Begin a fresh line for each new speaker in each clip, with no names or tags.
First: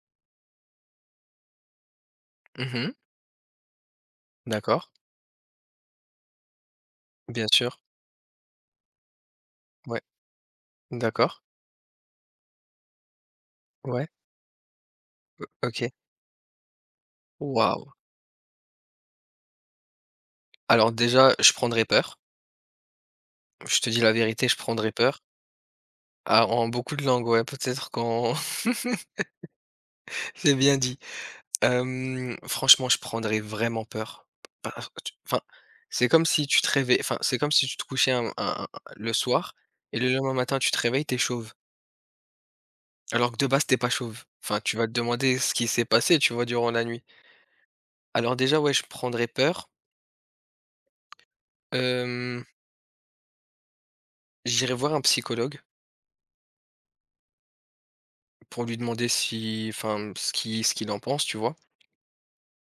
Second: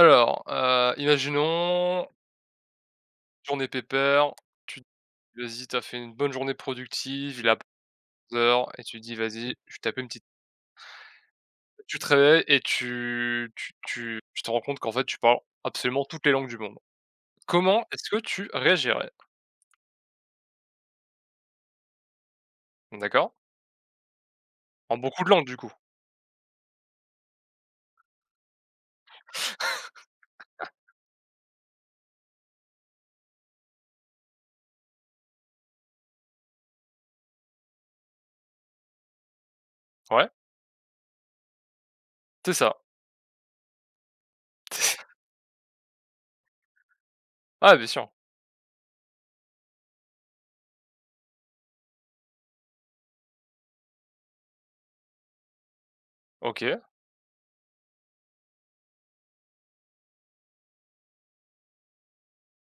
Alors, imaginons,
Mmh.
journée pépère, tu te
D'accord,
dis, vas-y, t'as fait une bonne journée productive,
bien
il a après
sûr.
11h et tu te dis: «Vas-y, je tape
Ouais,
une petite».
d'accord.
Tu te réveilles et tu tu
Ouais,
tu tu te rends compte qu'en fait, tu parles
OK.
absolument toutes les langues du monde. Comment
Waouh!
est-ce que tu réagirais?
Alors déjà, je prendrais peur.
D'accord?
Je te dis la vérité, je prendrais
En
peur.
beaucoup de langues, du coup?
Ah, en beaucoup de langues, ouais, peut-être quand. C'est bien dit. Franchement, je prendrais vraiment peur. Par tu enfin, c'est comme si tu te réveillais enfin, c'est comme si tu te couchais un le soir et le
Ouais,
lendemain matin, tu te réveilles, tu es chauve.
c'est ça.
Alors que de base, t'es pas chauve. Enfin, tu vas te demander ce qui s'est passé, tu vois, durant la nuit.
Ah, bien sûr.
Alors déjà, ouais, je prendrais peur. Hem J'irai voir un psychologue
OK,
pour lui demander si enfin, ce qu'il en pense, tu vois?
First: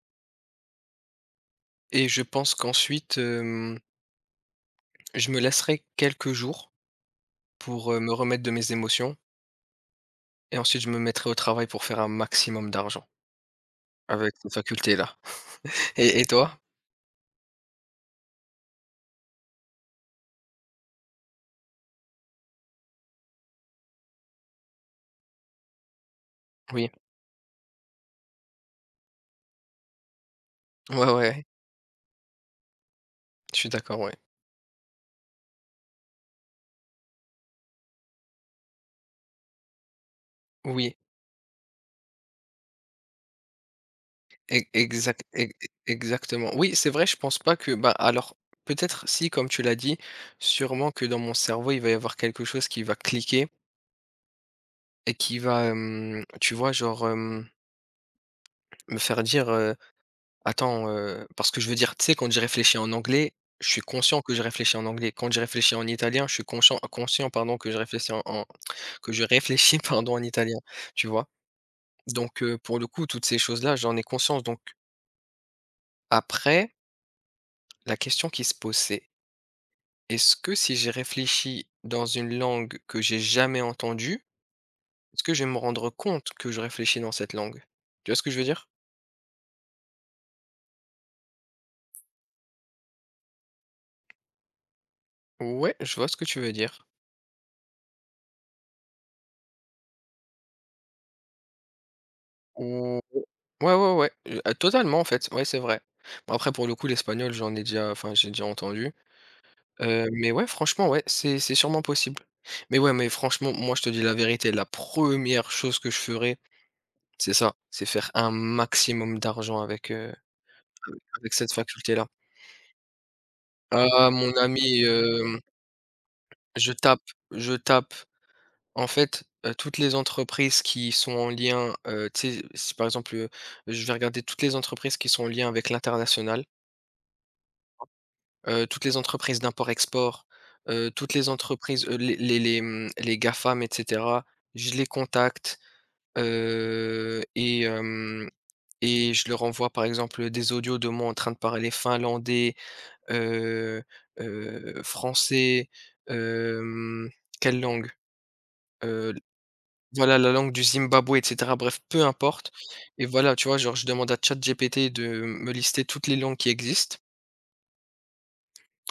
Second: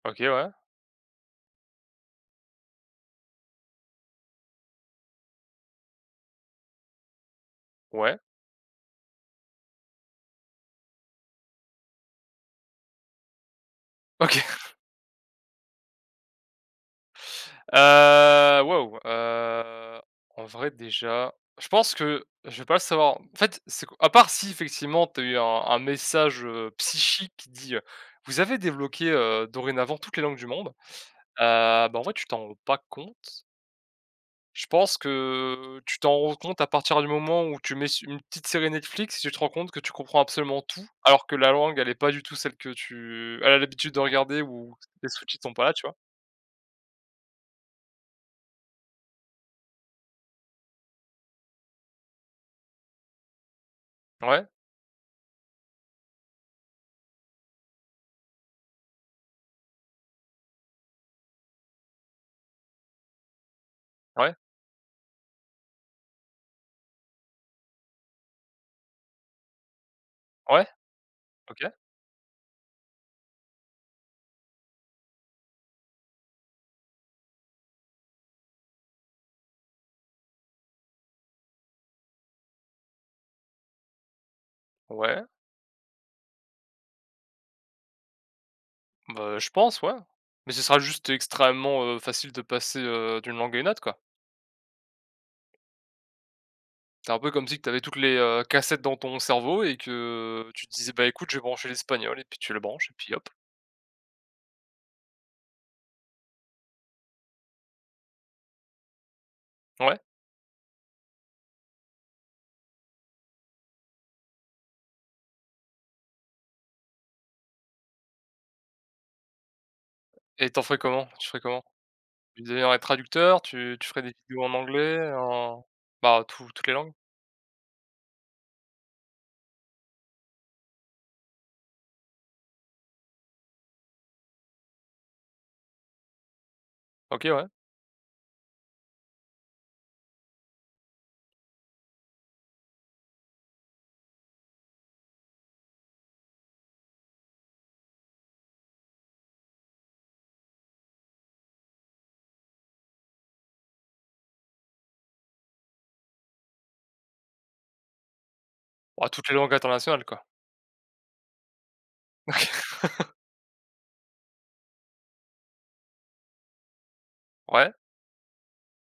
OK, ouais,
Et je pense qu'ensuite, je me laisserai quelques jours pour me
ouais,
remettre de mes émotions et ensuite je me mettrai au travail pour faire un maximum d'argent avec
OK.
ces facultés-là. Et toi?
Waouh, en vrai déjà, je pense que je vais pas le savoir. En fait, c'est qu à part si effectivement tu as eu un message,
Oui.
psychique qui dit: «Vous avez débloqué, dorénavant toutes les langues du monde».
Ouais, ouais, ouais,
Bah, en vrai tu t'en rends pas compte.
je suis d'accord, ouais.
Je pense que tu t'en rends compte à partir du moment où tu mets su une petite série Netflix, tu te rends compte que tu comprends absolument tout,
Oui,
alors que la langue elle est pas du tout celle que tu elle a l'habitude de regarder
e
ou les
exact
sous-titres
e
sont pas là, tu vois?
exactement. Oui, c'est vrai, je pense pas que bah, alors peut-être si, comme tu l'as dit, sûrement que dans mon cerveau, il va y avoir quelque chose qui va cliquer.
Ouais,
Et qui va, tu vois, genre, me faire dire: «Attends» parce que je veux dire, tu sais, quand j'ai réfléchi en anglais, je suis conscient
ouais,
que je réfléchis en anglais. Quand j'ai réfléchi en italien, je suis conscient, pardon, que je réfléchis en que je réfléchis, pardon, en italien,
ouais,
tu vois?
OK,
Donc, pour le coup, toutes ces choses-là, j'en ai conscience. Donc après, la question qui se pose, c'est: «Est-ce que si j'ai réfléchi dans une langue que j'ai jamais entendue, est-ce
ouais.
que je vais me rendre compte que je réfléchis dans cette langue?» Tu vois ce que je veux dire?
Bah, je pense, ouais. Mais ce sera juste extrêmement, facile de passer, d'une langue à une autre, quoi.
Ouais, je vois ce que tu veux dire.
C'est un peu comme si tu avais toutes les, cassettes dans ton cerveau et que tu te disais: «Bah, écoute, je vais brancher l'espagnol» et puis tu le branches et
Mmh,
puis hop.
ouais, ouais, ouais, totalement en fait, ouais, c'est vrai. Bon après pour le coup l'espagnol j'en ai déjà enfin j'ai déjà entendu,
Ouais,
mais ouais franchement ouais, c'est sûrement possible. Mais ouais, mais franchement moi je te dis la vérité, la première chose que je ferais, c'est ça, c'est faire un maximum d'argent avec, heu,
et t'en en ferais comment? Tu
avec
ferais
cette
comment?
faculté-là.
Tu deviendrais traducteur? Tu ferais
Ah
des
mon
vidéos en
ami,
anglais,
hem,
en bah, toutes les
je
langues?
tape, je tape, en fait, toutes les entreprises qui sont en lien, tu sais, si par exemple, je vais regarder toutes les entreprises qui sont en lien avec l'international.
OK, ouais.
Toutes les entreprises d'import-export, toutes les entreprises, les GAFAM et cetera, je les contacte, heu et hem et je leur envoie, par exemple, des audios de moi en train de parler finlandais, heu français, hem, quelle langue?
Bah,
Heu,
toutes les langues internationales,
voilà,
quoi.
la langue du Zimbabwe et cetera, bref, peu importe, et voilà, tu vois? Genre, je demande à ChatGPT de me lister toutes les langues qui existent.
Ouais.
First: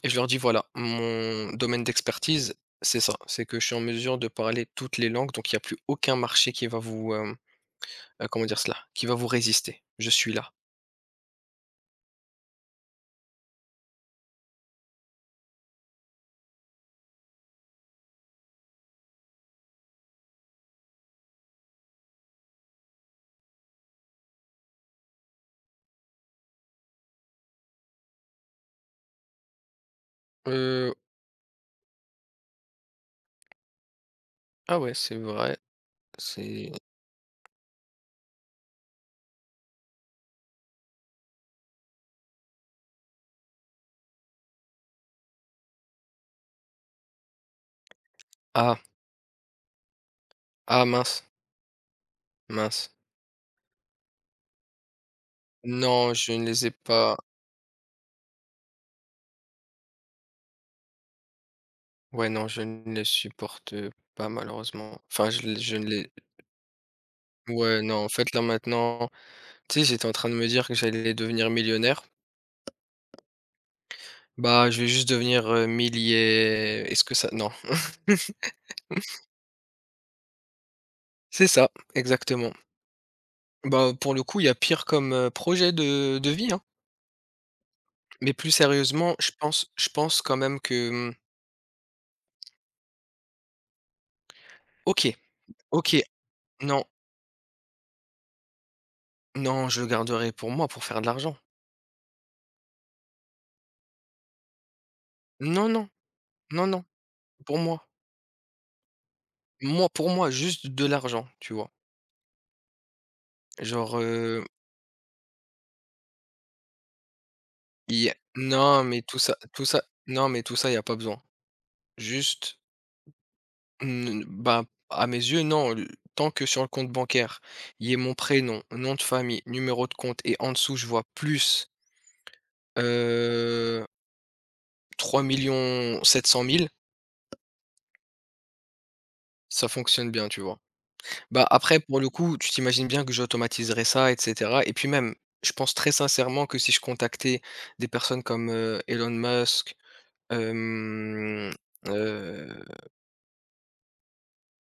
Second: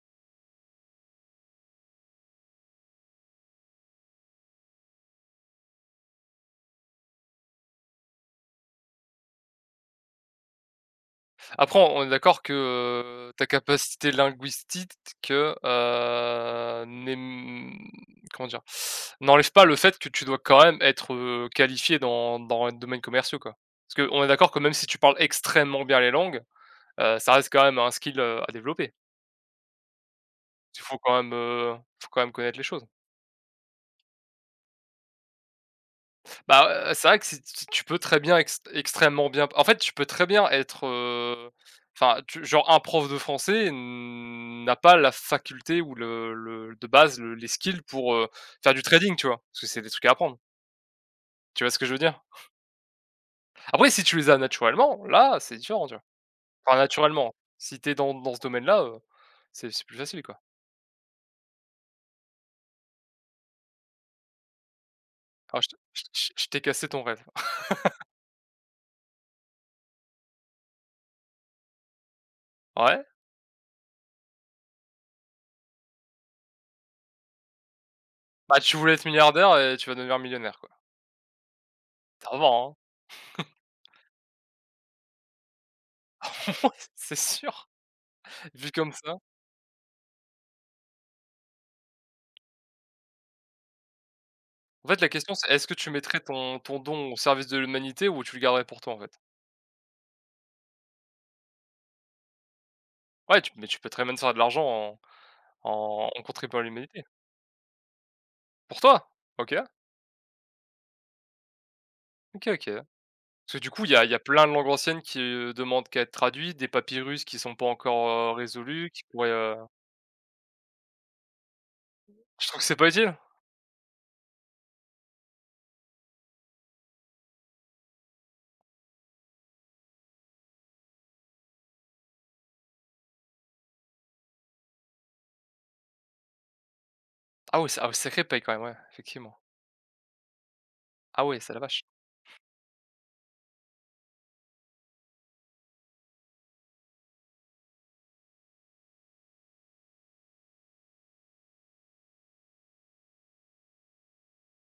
Et je leur dis, voilà, mon domaine d'expertise, c'est ça, c'est que je suis en mesure de parler toutes les langues, donc il y a plus aucun marché qui va vous, comment dire cela? Qui va vous résister. Je suis là.
Après, on est d'accord que, ta capacité linguistique, heu, n'ém comment dire? N'enlève pas le fait que tu dois quand même être, qualifié dans les domaines commerciaux, quoi. Parce qu'on est d'accord que même si tu parles extrêmement bien les langues, ça reste quand même un skill, à développer. Il
Heu,
faut quand même, Faut quand même connaître les choses.
ah ouais, c'est vrai, c'est
Bah, c'est vrai que si tu peux très bien extrêmement bien en fait, tu peux très bien être, enfin, tu genre un prof de français n'a pas la faculté ou le de base, le les skills pour, faire
ah,
du trading, tu vois? Parce que c'est des trucs à apprendre.
ah mince,
Tu vois ce que je veux dire?
mince.
Après, si tu les as naturellement, là, c'est différent, tu vois?
Non, je ne les ai
Enfin,
pas.
naturellement, si tu es dans ce domaine-là, c'est plus facile, quoi.
Ouais, non, je ne les supporte pas, malheureusement. Enfin,
Alors je te
je ne
je te
les.
je t'ai cassé ton rêve.
Ouais, non, en fait, là, maintenant, tu sais, j'étais en train de me dire que j'allais devenir millionnaire.
Ouais?
Bah, je vais juste devenir, millié est-ce que ça non.
Bah, tu voulais être milliardaire et tu vas devenir millionnaire, quoi.
C'est ça,
Ça va,
exactement.
hein?
Bah, pour le coup, il y a pire comme, projet de vie, hein.
Ouais, c'est sûr,
Mais plus
vu comme ça.
sérieusement, je pense quand même que, mmh,
En fait, la
OK,
question, c'est est-ce que tu
OK,
mettrais ton
non,
don au service de l'humanité ou tu le garderais pour toi, en fait?
non, je le garderai pour moi, pour faire de l'argent.
Ouais, tu mais tu peux très bien te faire de l'argent en
Non, non,
en contribuant à
non, non,
l'humanité.
pour moi.
Pour toi? OK,
Moi, pour moi, juste de l'argent, tu vois?
OK, OK. Parce que du coup, il y
Genre,
a il y a
heu,
plein de langues anciennes qui, demandent qu'à être traduites, des papyrus qui sont pas
il y a
encore,
non,
résolus,
mais
qui pourraient,
tout ça non, mais tout ça, il y a pas besoin.
je
Juste,
trouve que c'est pas utile.
n bah, à mes yeux, non, l tant que sur le compte bancaire, il y ait mon prénom, nom de famille, numéro de compte et en dessous, je vois plus. Euh, 3 700 000,
Ah ouais, c'est, ah ouais, sacré paye quand même, ouais, effectivement.
ça fonctionne bien, tu vois?
Ah ouais,
Bah,
c'est la
après
vache.
pour le coup, tu t'imagines bien que j'automatiserai ça et cetera et puis même, je pense très sincèrement que si je contactais des personnes comme, Elon Musk, hem, heu,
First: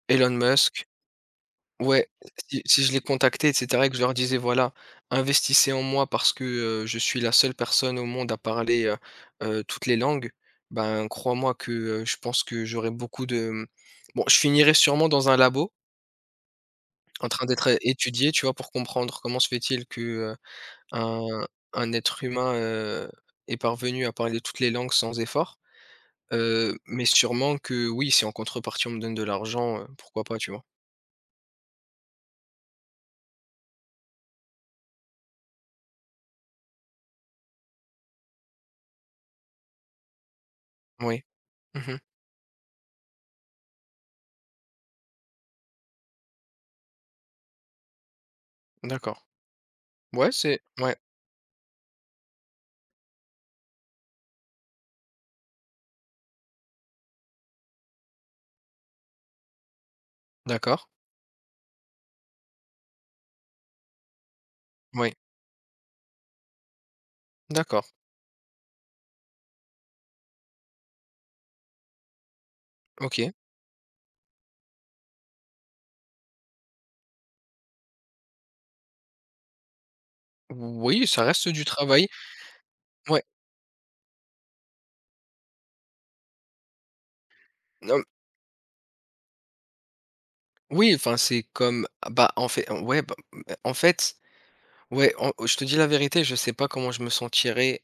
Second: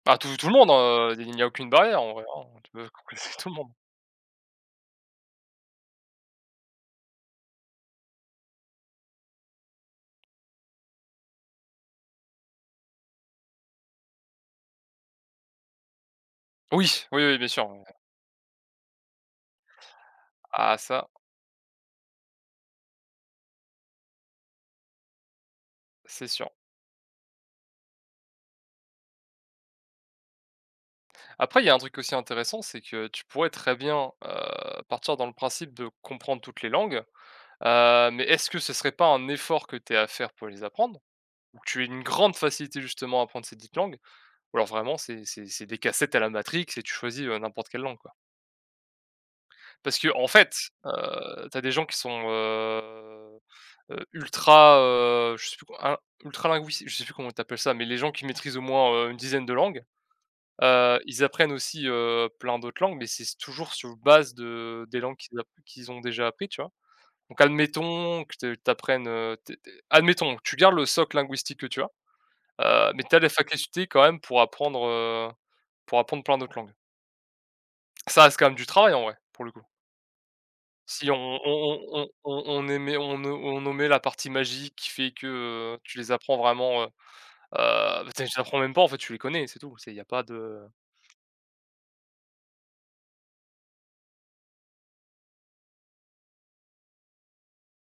Ah,
Elon
tout le monde,
Musk
hein, il n'y a aucune barrière
Ouais,
en vrai, hein,
si
tu
si
peux
je les
tout
contactais
le
et
monde.
cetera et que je leur disais: «Voilà, investissez en moi parce que, je suis la seule personne au monde à parler, toutes les langues», ben, crois-moi que, je pense que j'aurais beaucoup de, bon, je finirais sûrement dans un labo
Oui, oui,
en
oui,
train
bien sûr,
d'être
ouais.
étudié, tu vois? Pour comprendre comment se fait-il que, heu,
Ah ça,
un un être humain, est parvenu à parler toutes les langues sans effort,
c'est sûr.
heu, mais sûrement que oui, si en contrepartie on me donne de l'argent, pourquoi pas, tu vois?
Après, il y a un truc aussi intéressant, c'est que tu pourrais très bien, partir dans le principe de comprendre toutes les langues, mais est-ce que ce serait pas un effort que tu es à faire pour les apprendre?
Oui.
Ou que tu aies
Mmh.
une grande facilité justement à apprendre ces dites langues? Ou alors vraiment c'est des cassettes à la Matrix et tu choisis, n'importe quelle langue, quoi?
D'accord.
Parce que, en
Ouais,
fait,
c'est ouais.
tu des gens qui sont, ultra, je sais plus co un ultra linguis je sais plus comment t'appelles ça, mais les gens qui maîtrisent au moins, une dizaine de langues.
D'accord.
Ils apprennent aussi, plein d'autres langues, mais c'est toujours sur base de des
Oui,
langues qu'ils ont déjà appris, tu vois? Donc
d'accord,
admettons que te tu apprennes, admettons, tu gardes le socle linguistique que tu as, mais tu as la
OK.
faculté quand même pour apprendre, plein d'autres langues. Ça reste quand même du travail en vrai, pour le coup.
Oui,
Si
ça
on
reste du
on on
travail.
on on émet on
Ouais,
o on omet la partie magique qui fait que, tu les apprends vraiment,
non
bah, tu les apprends même pas en fait, tu les connais, c'est tout. C'est il y a pas de,
oui, enfin, c'est comme ah bah, en fait ouais, bah, en fait, ouais, en je te dis la vérité, je sais pas comment je me sentirais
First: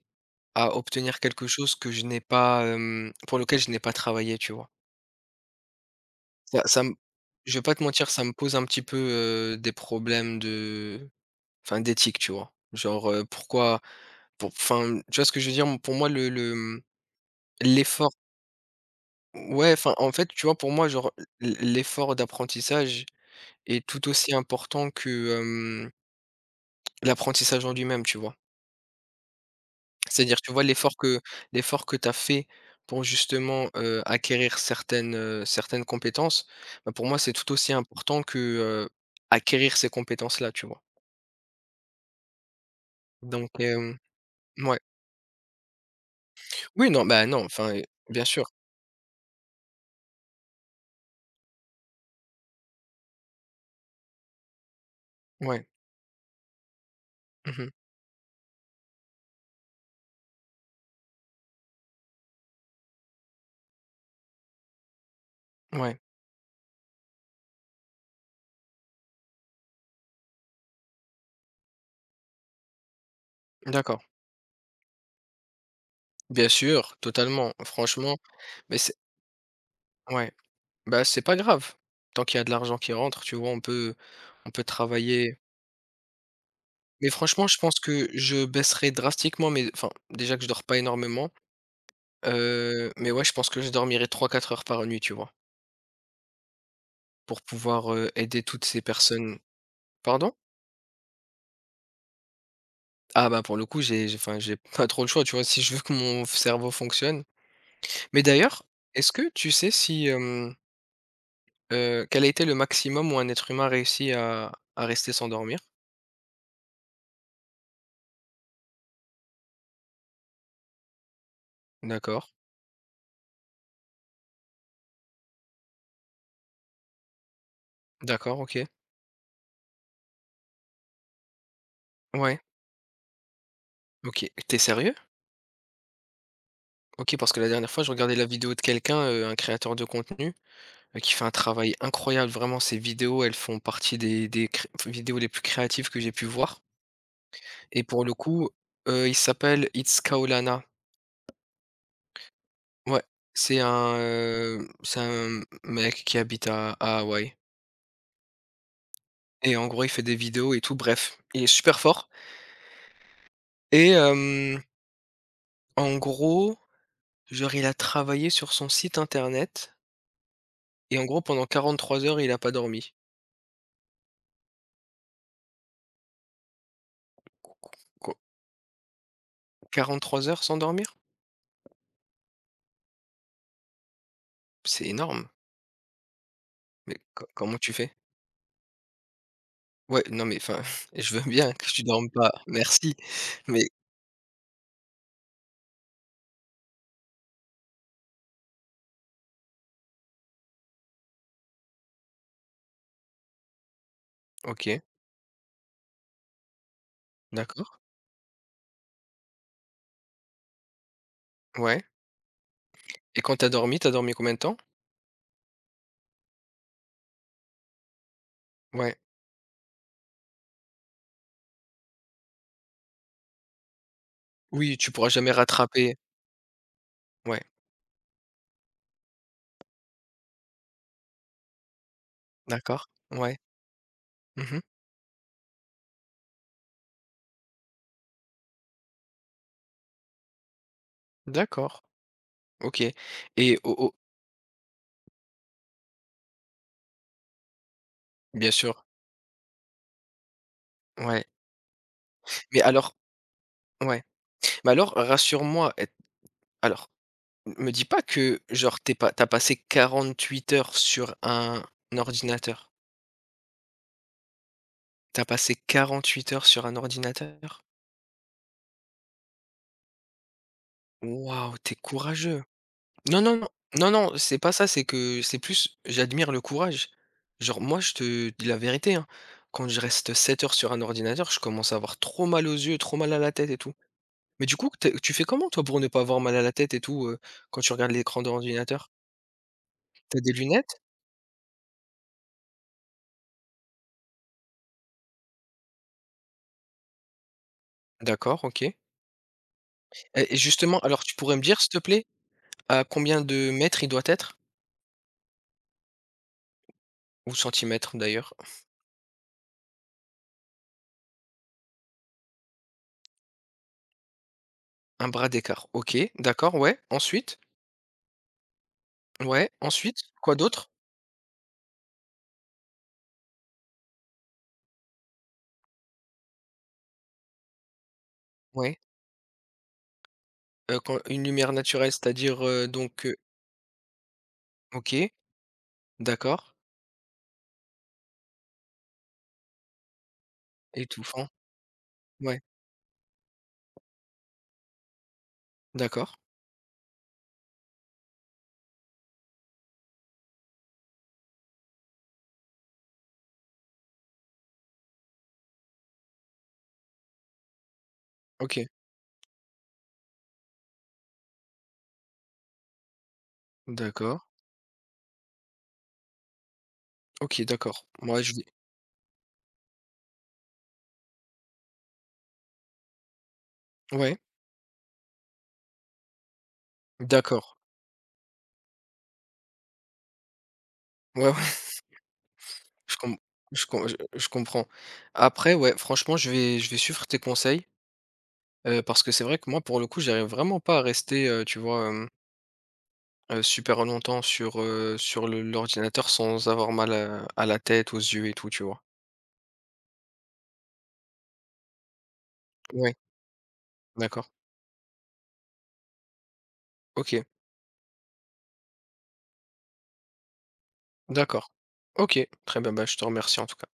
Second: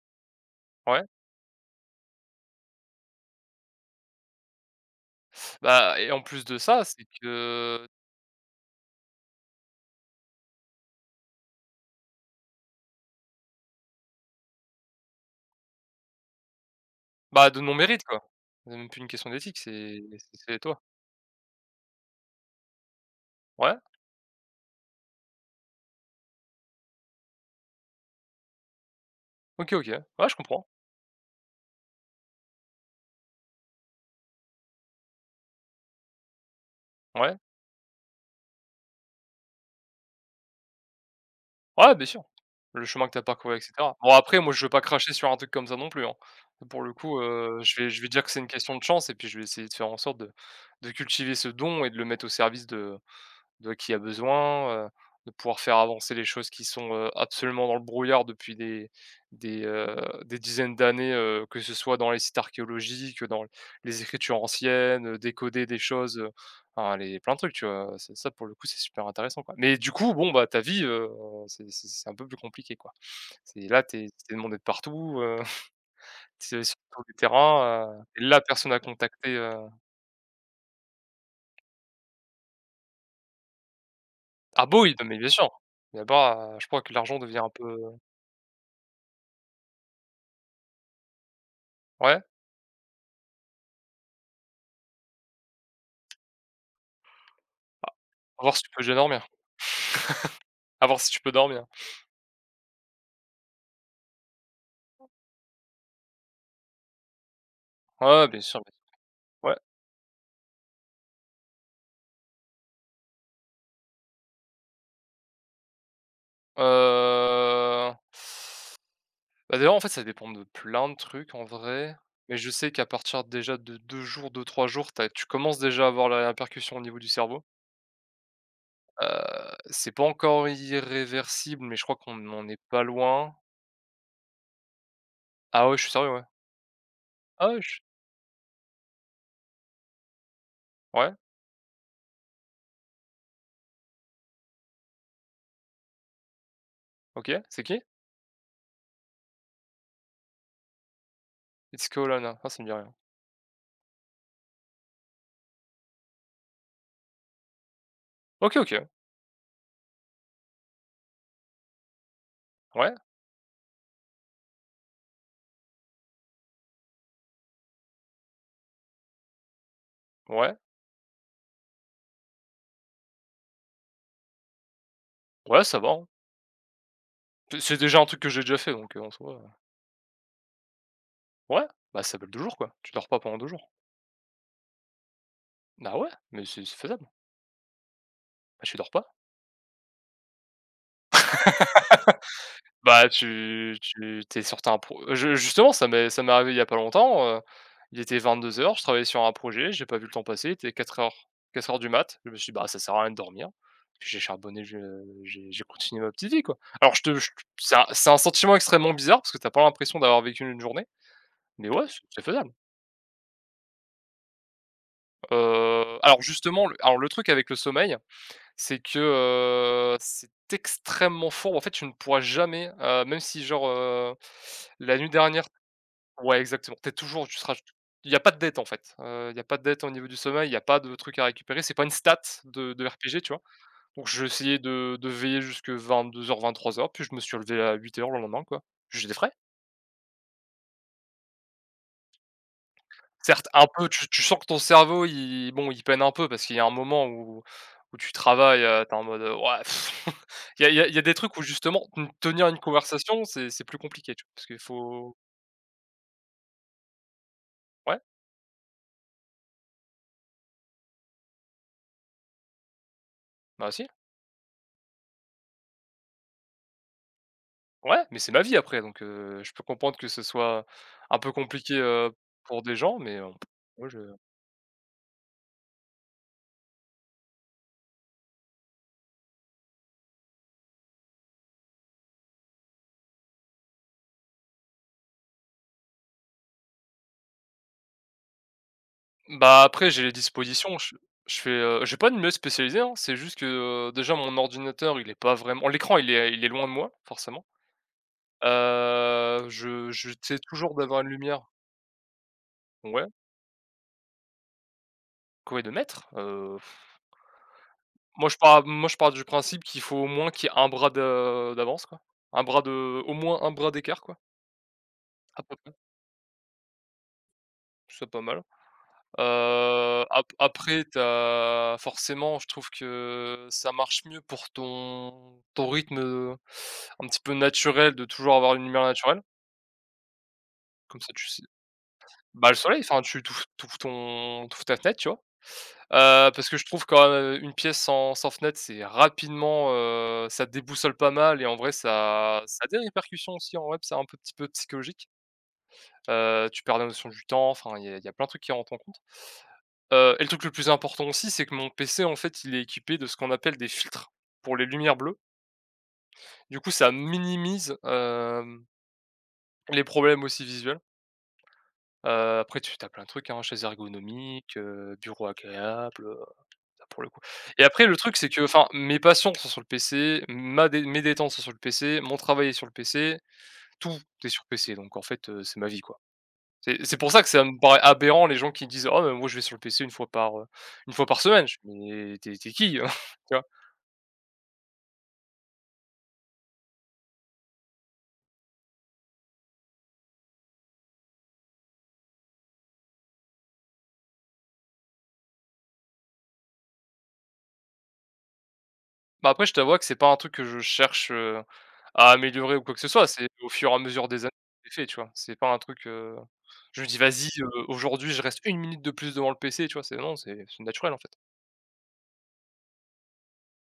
à
ouais,
obtenir quelque chose que je n'ai pas, pour lequel je n'ai pas travaillé, tu vois?
bah, et en plus de
Ça
ça,
ça me
c'est
Je vais pas te
que
mentir, ça me pose un petit peu, des problèmes de enfin, d'éthique, tu vois? Genre, pourquoi pour enfin, tu vois ce que je veux dire? Pour moi,
bah, de mon mérite,
l'effort.
quoi. C'est même plus une question d'éthique,
Ouais, enfin,
c'est,
en fait,
c'est
tu vois,
c'est
pour
toi.
moi, genre, l'effort d'apprentissage
Ouais,
est tout aussi important que, hem, l'apprentissage en lui-même, tu vois?
OK, OK. Ouais, je
C'est-à-dire, tu vois,
comprends.
l'effort que tu as fait pour justement, acquérir certaines, certaines compétences, bah, pour moi, c'est
Ouais.
tout aussi important que, acquérir ces compétences-là, tu vois?
Ouais, bien sûr. Le chemin que tu as
Donc
parcouru, et cetera.
hem,
Bon, après, moi, je veux
mouais.
pas cracher sur un truc comme ça non plus, hein. Pour
Oui,
le
non,
coup,
bah, non, enfin,
je
heu,
vais je vais dire
bien
que c'est
sûr.
une question de chance et puis je vais essayer de faire en sorte de cultiver ce don et de le mettre au service de qui a besoin, de pouvoir
Ouais.
faire avancer les choses qui sont, absolument
Mmh.
dans le brouillard depuis des des, heu, des dizaines d'années, que ce soit dans les sites archéologiques, dans les écritures anciennes, décoder des
Ouais.
choses, enfin les plein de trucs, tu vois? C'est ça, pour le coup, c'est super intéressant, quoi. Mais du coup, bon, bah, ta vie, c'est un peu plus compliqué, quoi. C'est là,
D'accord.
t'es es demandé de partout,
Bien
tu sur
sûr,
tous les
totalement.
terrains,
Franchement,
tu la personne
mais
à
c'est
contacter,
ouais. Bah, c'est pas grave. Tant qu'il y a de l'argent qui rentre, tu vois, on peut
ah bah, oui, non mais bien
travailler.
sûr. Mais là-bas, je crois que
Mais
l'argent devient
franchement,
un
je
peu,
pense que je baisserai drastiquement mes enfin, déjà que je dors pas énormément,
ouais.
heu, mais ouais, je pense que je dormirai trois quatre heures par nuit, tu vois? Pour
Ah,
pouvoir,
à
aider
voir si
toutes
tu peux
ces
déjà dormir.
personnes. Pardon?
À voir si tu peux dormir.
Ah bah, pour le coup, j'ai enfin, j'ai pas trop le choix, tu vois? Si je veux que mon cerveau fonctionne.
Ouais,
Mais
ouais, bien sûr,
d'ailleurs, est-ce que
bien,
tu
ouais.
sais si, quel a été le maximum où un être humain a réussi à rester sans dormir?
Heu, Bah, d'ailleurs, en fait, ça dépend de plein de trucs en vrai,
D'accord.
mais je sais qu'à partir déjà de 2 jours, 2 trois jours, tu commences déjà à avoir la répercussion au niveau du cerveau.
D'accord, OK.
C'est pas encore irréversible, mais je crois qu'on
Ouais.
n'en est pas loin.
OK. T'es sérieux?
Ah ouais, je suis sérieux, ouais.
OK, parce que
Ah
la
ouais,
dernière
je
fois, je regardais la vidéo de quelqu'un, un créateur de contenu,
ouais,
qui fait un travail incroyable. Vraiment, ses vidéos, elles font partie des cré enfin, vidéos les plus créatives que j'ai pu voir
OK, c'est qui?
et pour le coup, il s'appelle It's Kaolana.
It's Colonna. Ah, ça me dit rien.
Ouais, c'est un, c'est un mec qui habite à Hawaï
OK, OK.
et en gros, il fait des vidéos et tout. Bref, il est super fort
Ouais,
et hem, en gros, genre, il a travaillé sur son site internet
ouais,
et en gros, pendant 43 heures, il a pas dormi.
ouais, ça va, hein.
Qu
C'est déjà un
Quoi?
truc que j'ai déjà fait, donc en soi.
43 heures sans dormir?
Ouais, bah, ça s'appelle 2 jours, quoi. Tu dors pas pendant 2 jours.
C'est énorme.
Ah ouais, mais c'est
Mais
faisable.
co comment tu fais?
Bah, tu dors pas.
Ouais, non, mais enfin, je veux bien que tu dormes pas, merci.
Bah,
Mais
tu t'es es sur un pro je justement, ça m'est arrivé il y a pas longtemps, il était 22 heures. Je travaillais sur un projet, j'ai pas vu le temps passer, il était 4h, heures du mat. Je me suis dit: «Bah, ça sert à rien de dormir». Puis j'ai charbonné, je
OK,
j'ai continué ma petite vie, quoi. Alors je te je
d'accord,
c'est un sentiment extrêmement bizarre parce que tu as pas l'impression d'avoir vécu une journée, mais
ouais,
ouais, c'est faisable.
et quand t'as dormi combien de temps?
Alors justement, le truc avec le sommeil. C'est
Ouais.
que, c'est extrêmement fort. En fait, tu ne pourras jamais, même si genre,
Oui, tu
la
pourras
nuit
jamais
dernière,
rattraper.
ouais, exactement. T'es toujours, tu
Ouais,
seras, il n'y a pas de dette en fait, il n'y a pas de dette au niveau du sommeil, il n'y a pas de truc à récupérer. C'est pas une stat de
d'accord,
de RPG, tu
ouais.
vois? Donc j'ai essayé
Mmh.
de veiller jusque vingt-deux, vingt-trois heures, puis je me suis levé à 8 heures le lendemain, quoi. J'ai des frais.
D'accord, OK,
Certes,
et
un
au
peu,
au
tu sens que ton cerveau, il bon, il peine un peu parce qu'il y a un moment où tu
bien
travailles,
sûr,
tu en mode, ouais. «Ouah!» Il y a il y a il y a des
ouais.
trucs où justement, tenir une
Mais alors
conversation, c'est plus
ouais,
compliqué, tu vois? Parce qu'il
mais alors
faut,
rassure-moi, et alors me dis
ouais,
pas que genre t'es pas t'as passé 48 heures sur un ordinateur.
bah, si,
T'as passé 48 heures sur un ordinateur?
ouais, mais c'est ma vie après donc je peux comprendre que ce soit un peu
Waouh,
compliqué,
t'es courageux.
pour des gens mais
Non, non, non,
moi
non,
je
non, c'est pas ça, c'est que c'est plus j'admire le courage. Genre moi je te dis la vérité, hein, quand je reste 7 heures sur un ordinateur, je commence à avoir trop mal aux yeux, trop mal à la tête et tout. Mais du coup, tu fais comment toi pour ne pas avoir mal à la tête et tout quand tu regardes l'écran de l'ordinateur?
bah, après j'ai les
T'as des
dispositions,
lunettes?
je fais, j'ai pas de mieux spécialisé, hein, c'est juste que, déjà mon ordinateur, il est pas vraiment l'écran, il est loin de moi, forcément.
D'accord, ok.
Je j'essaie
Et
toujours
justement,
d'avoir
alors
une
tu pourrais
lumière,
me dire, s'il te plaît, à
ouais,
combien de mètres il doit être?
quoi et de mettre,
Ou centimètres d'ailleurs?
moi je pars du principe qu'il faut au moins qu'il y ait un bras de d'avance, quoi, un bras de au moins un bras d'écart, quoi,
Un bras
à peu
d'écart.
près,
Ok, d'accord, ouais. Ensuite,
je ça pas mal.
ouais, ensuite,
Ap
quoi d'autre?
Après t'as forcément je trouve que ça marche mieux pour ton rythme, un petit peu naturel de toujours avoir une
Ouais.
lumière naturelle,
Quand
comme ça
une
tu sais,
lumière naturelle, c'est-à-dire
bah, le soleil, enfin tu ouvres ton tu ta fenêtre, tu
OK,
vois? Parce
d'accord,
que je trouve quand, même une pièce sans fenêtre, c'est rapidement, ça déboussole pas
étouffant,
mal et en vrai
ouais,
ça a des répercussions aussi en web, c'est un peu petit peu psychologique.
d'accord,
Tu perds la notion du temps, enfin il y a plein de trucs qui rentrent en compte. Et le truc le plus important aussi, c'est que mon PC en fait, il est équipé de ce qu'on appelle des filtres pour les lumières bleues. Du coup, ça minimise,
OK,
les problèmes aussi visuels. Après tu as plein de trucs, hein, chaise
d'accord,
ergonomique, bureau agréable, bah, pour le coup.
OK,
Et après
d'accord.
le truc
Moi,
c'est
je
que,
dis
enfin, mes passions sont sur le PC, ma dé mes détentes sont sur le PC, mon travail est sur le PC, tout
ouais,
est sur PC, donc en fait, c'est ma vie, quoi. C'est pour ça que ça
d'accord,
me paraît aberrant, les gens qui disent: «Oh mais moi je vais sur le PC une fois par, 1 fois par
ouais, ouais,
semaine». Je fais: «Mais t'es es qui?»
je com
Tu vois?
je comprends. Après, ouais, franchement, je vais suivre tes conseils, parce que c'est vrai que moi, pour le coup, j'arrive vraiment pas à rester, tu vois, super longtemps sur, sur le l'ordinateur sans avoir mal à la tête, aux yeux et tout, tu vois?
Bah, après je t'avoue que c'est pas un truc que je cherche, à améliorer ou quoi que ce
Ouais,
soit, c'est au fur et à mesure des
d'accord,
années que je fait, tu vois? C'est pas un truc, je me dis:
OK,
«Vas-y, aujourd'hui je reste une minute de plus devant le PC», tu vois? C'est non, c'est naturel en fait.
d'accord, OK, très bien, bah, je te remercie en tout cas.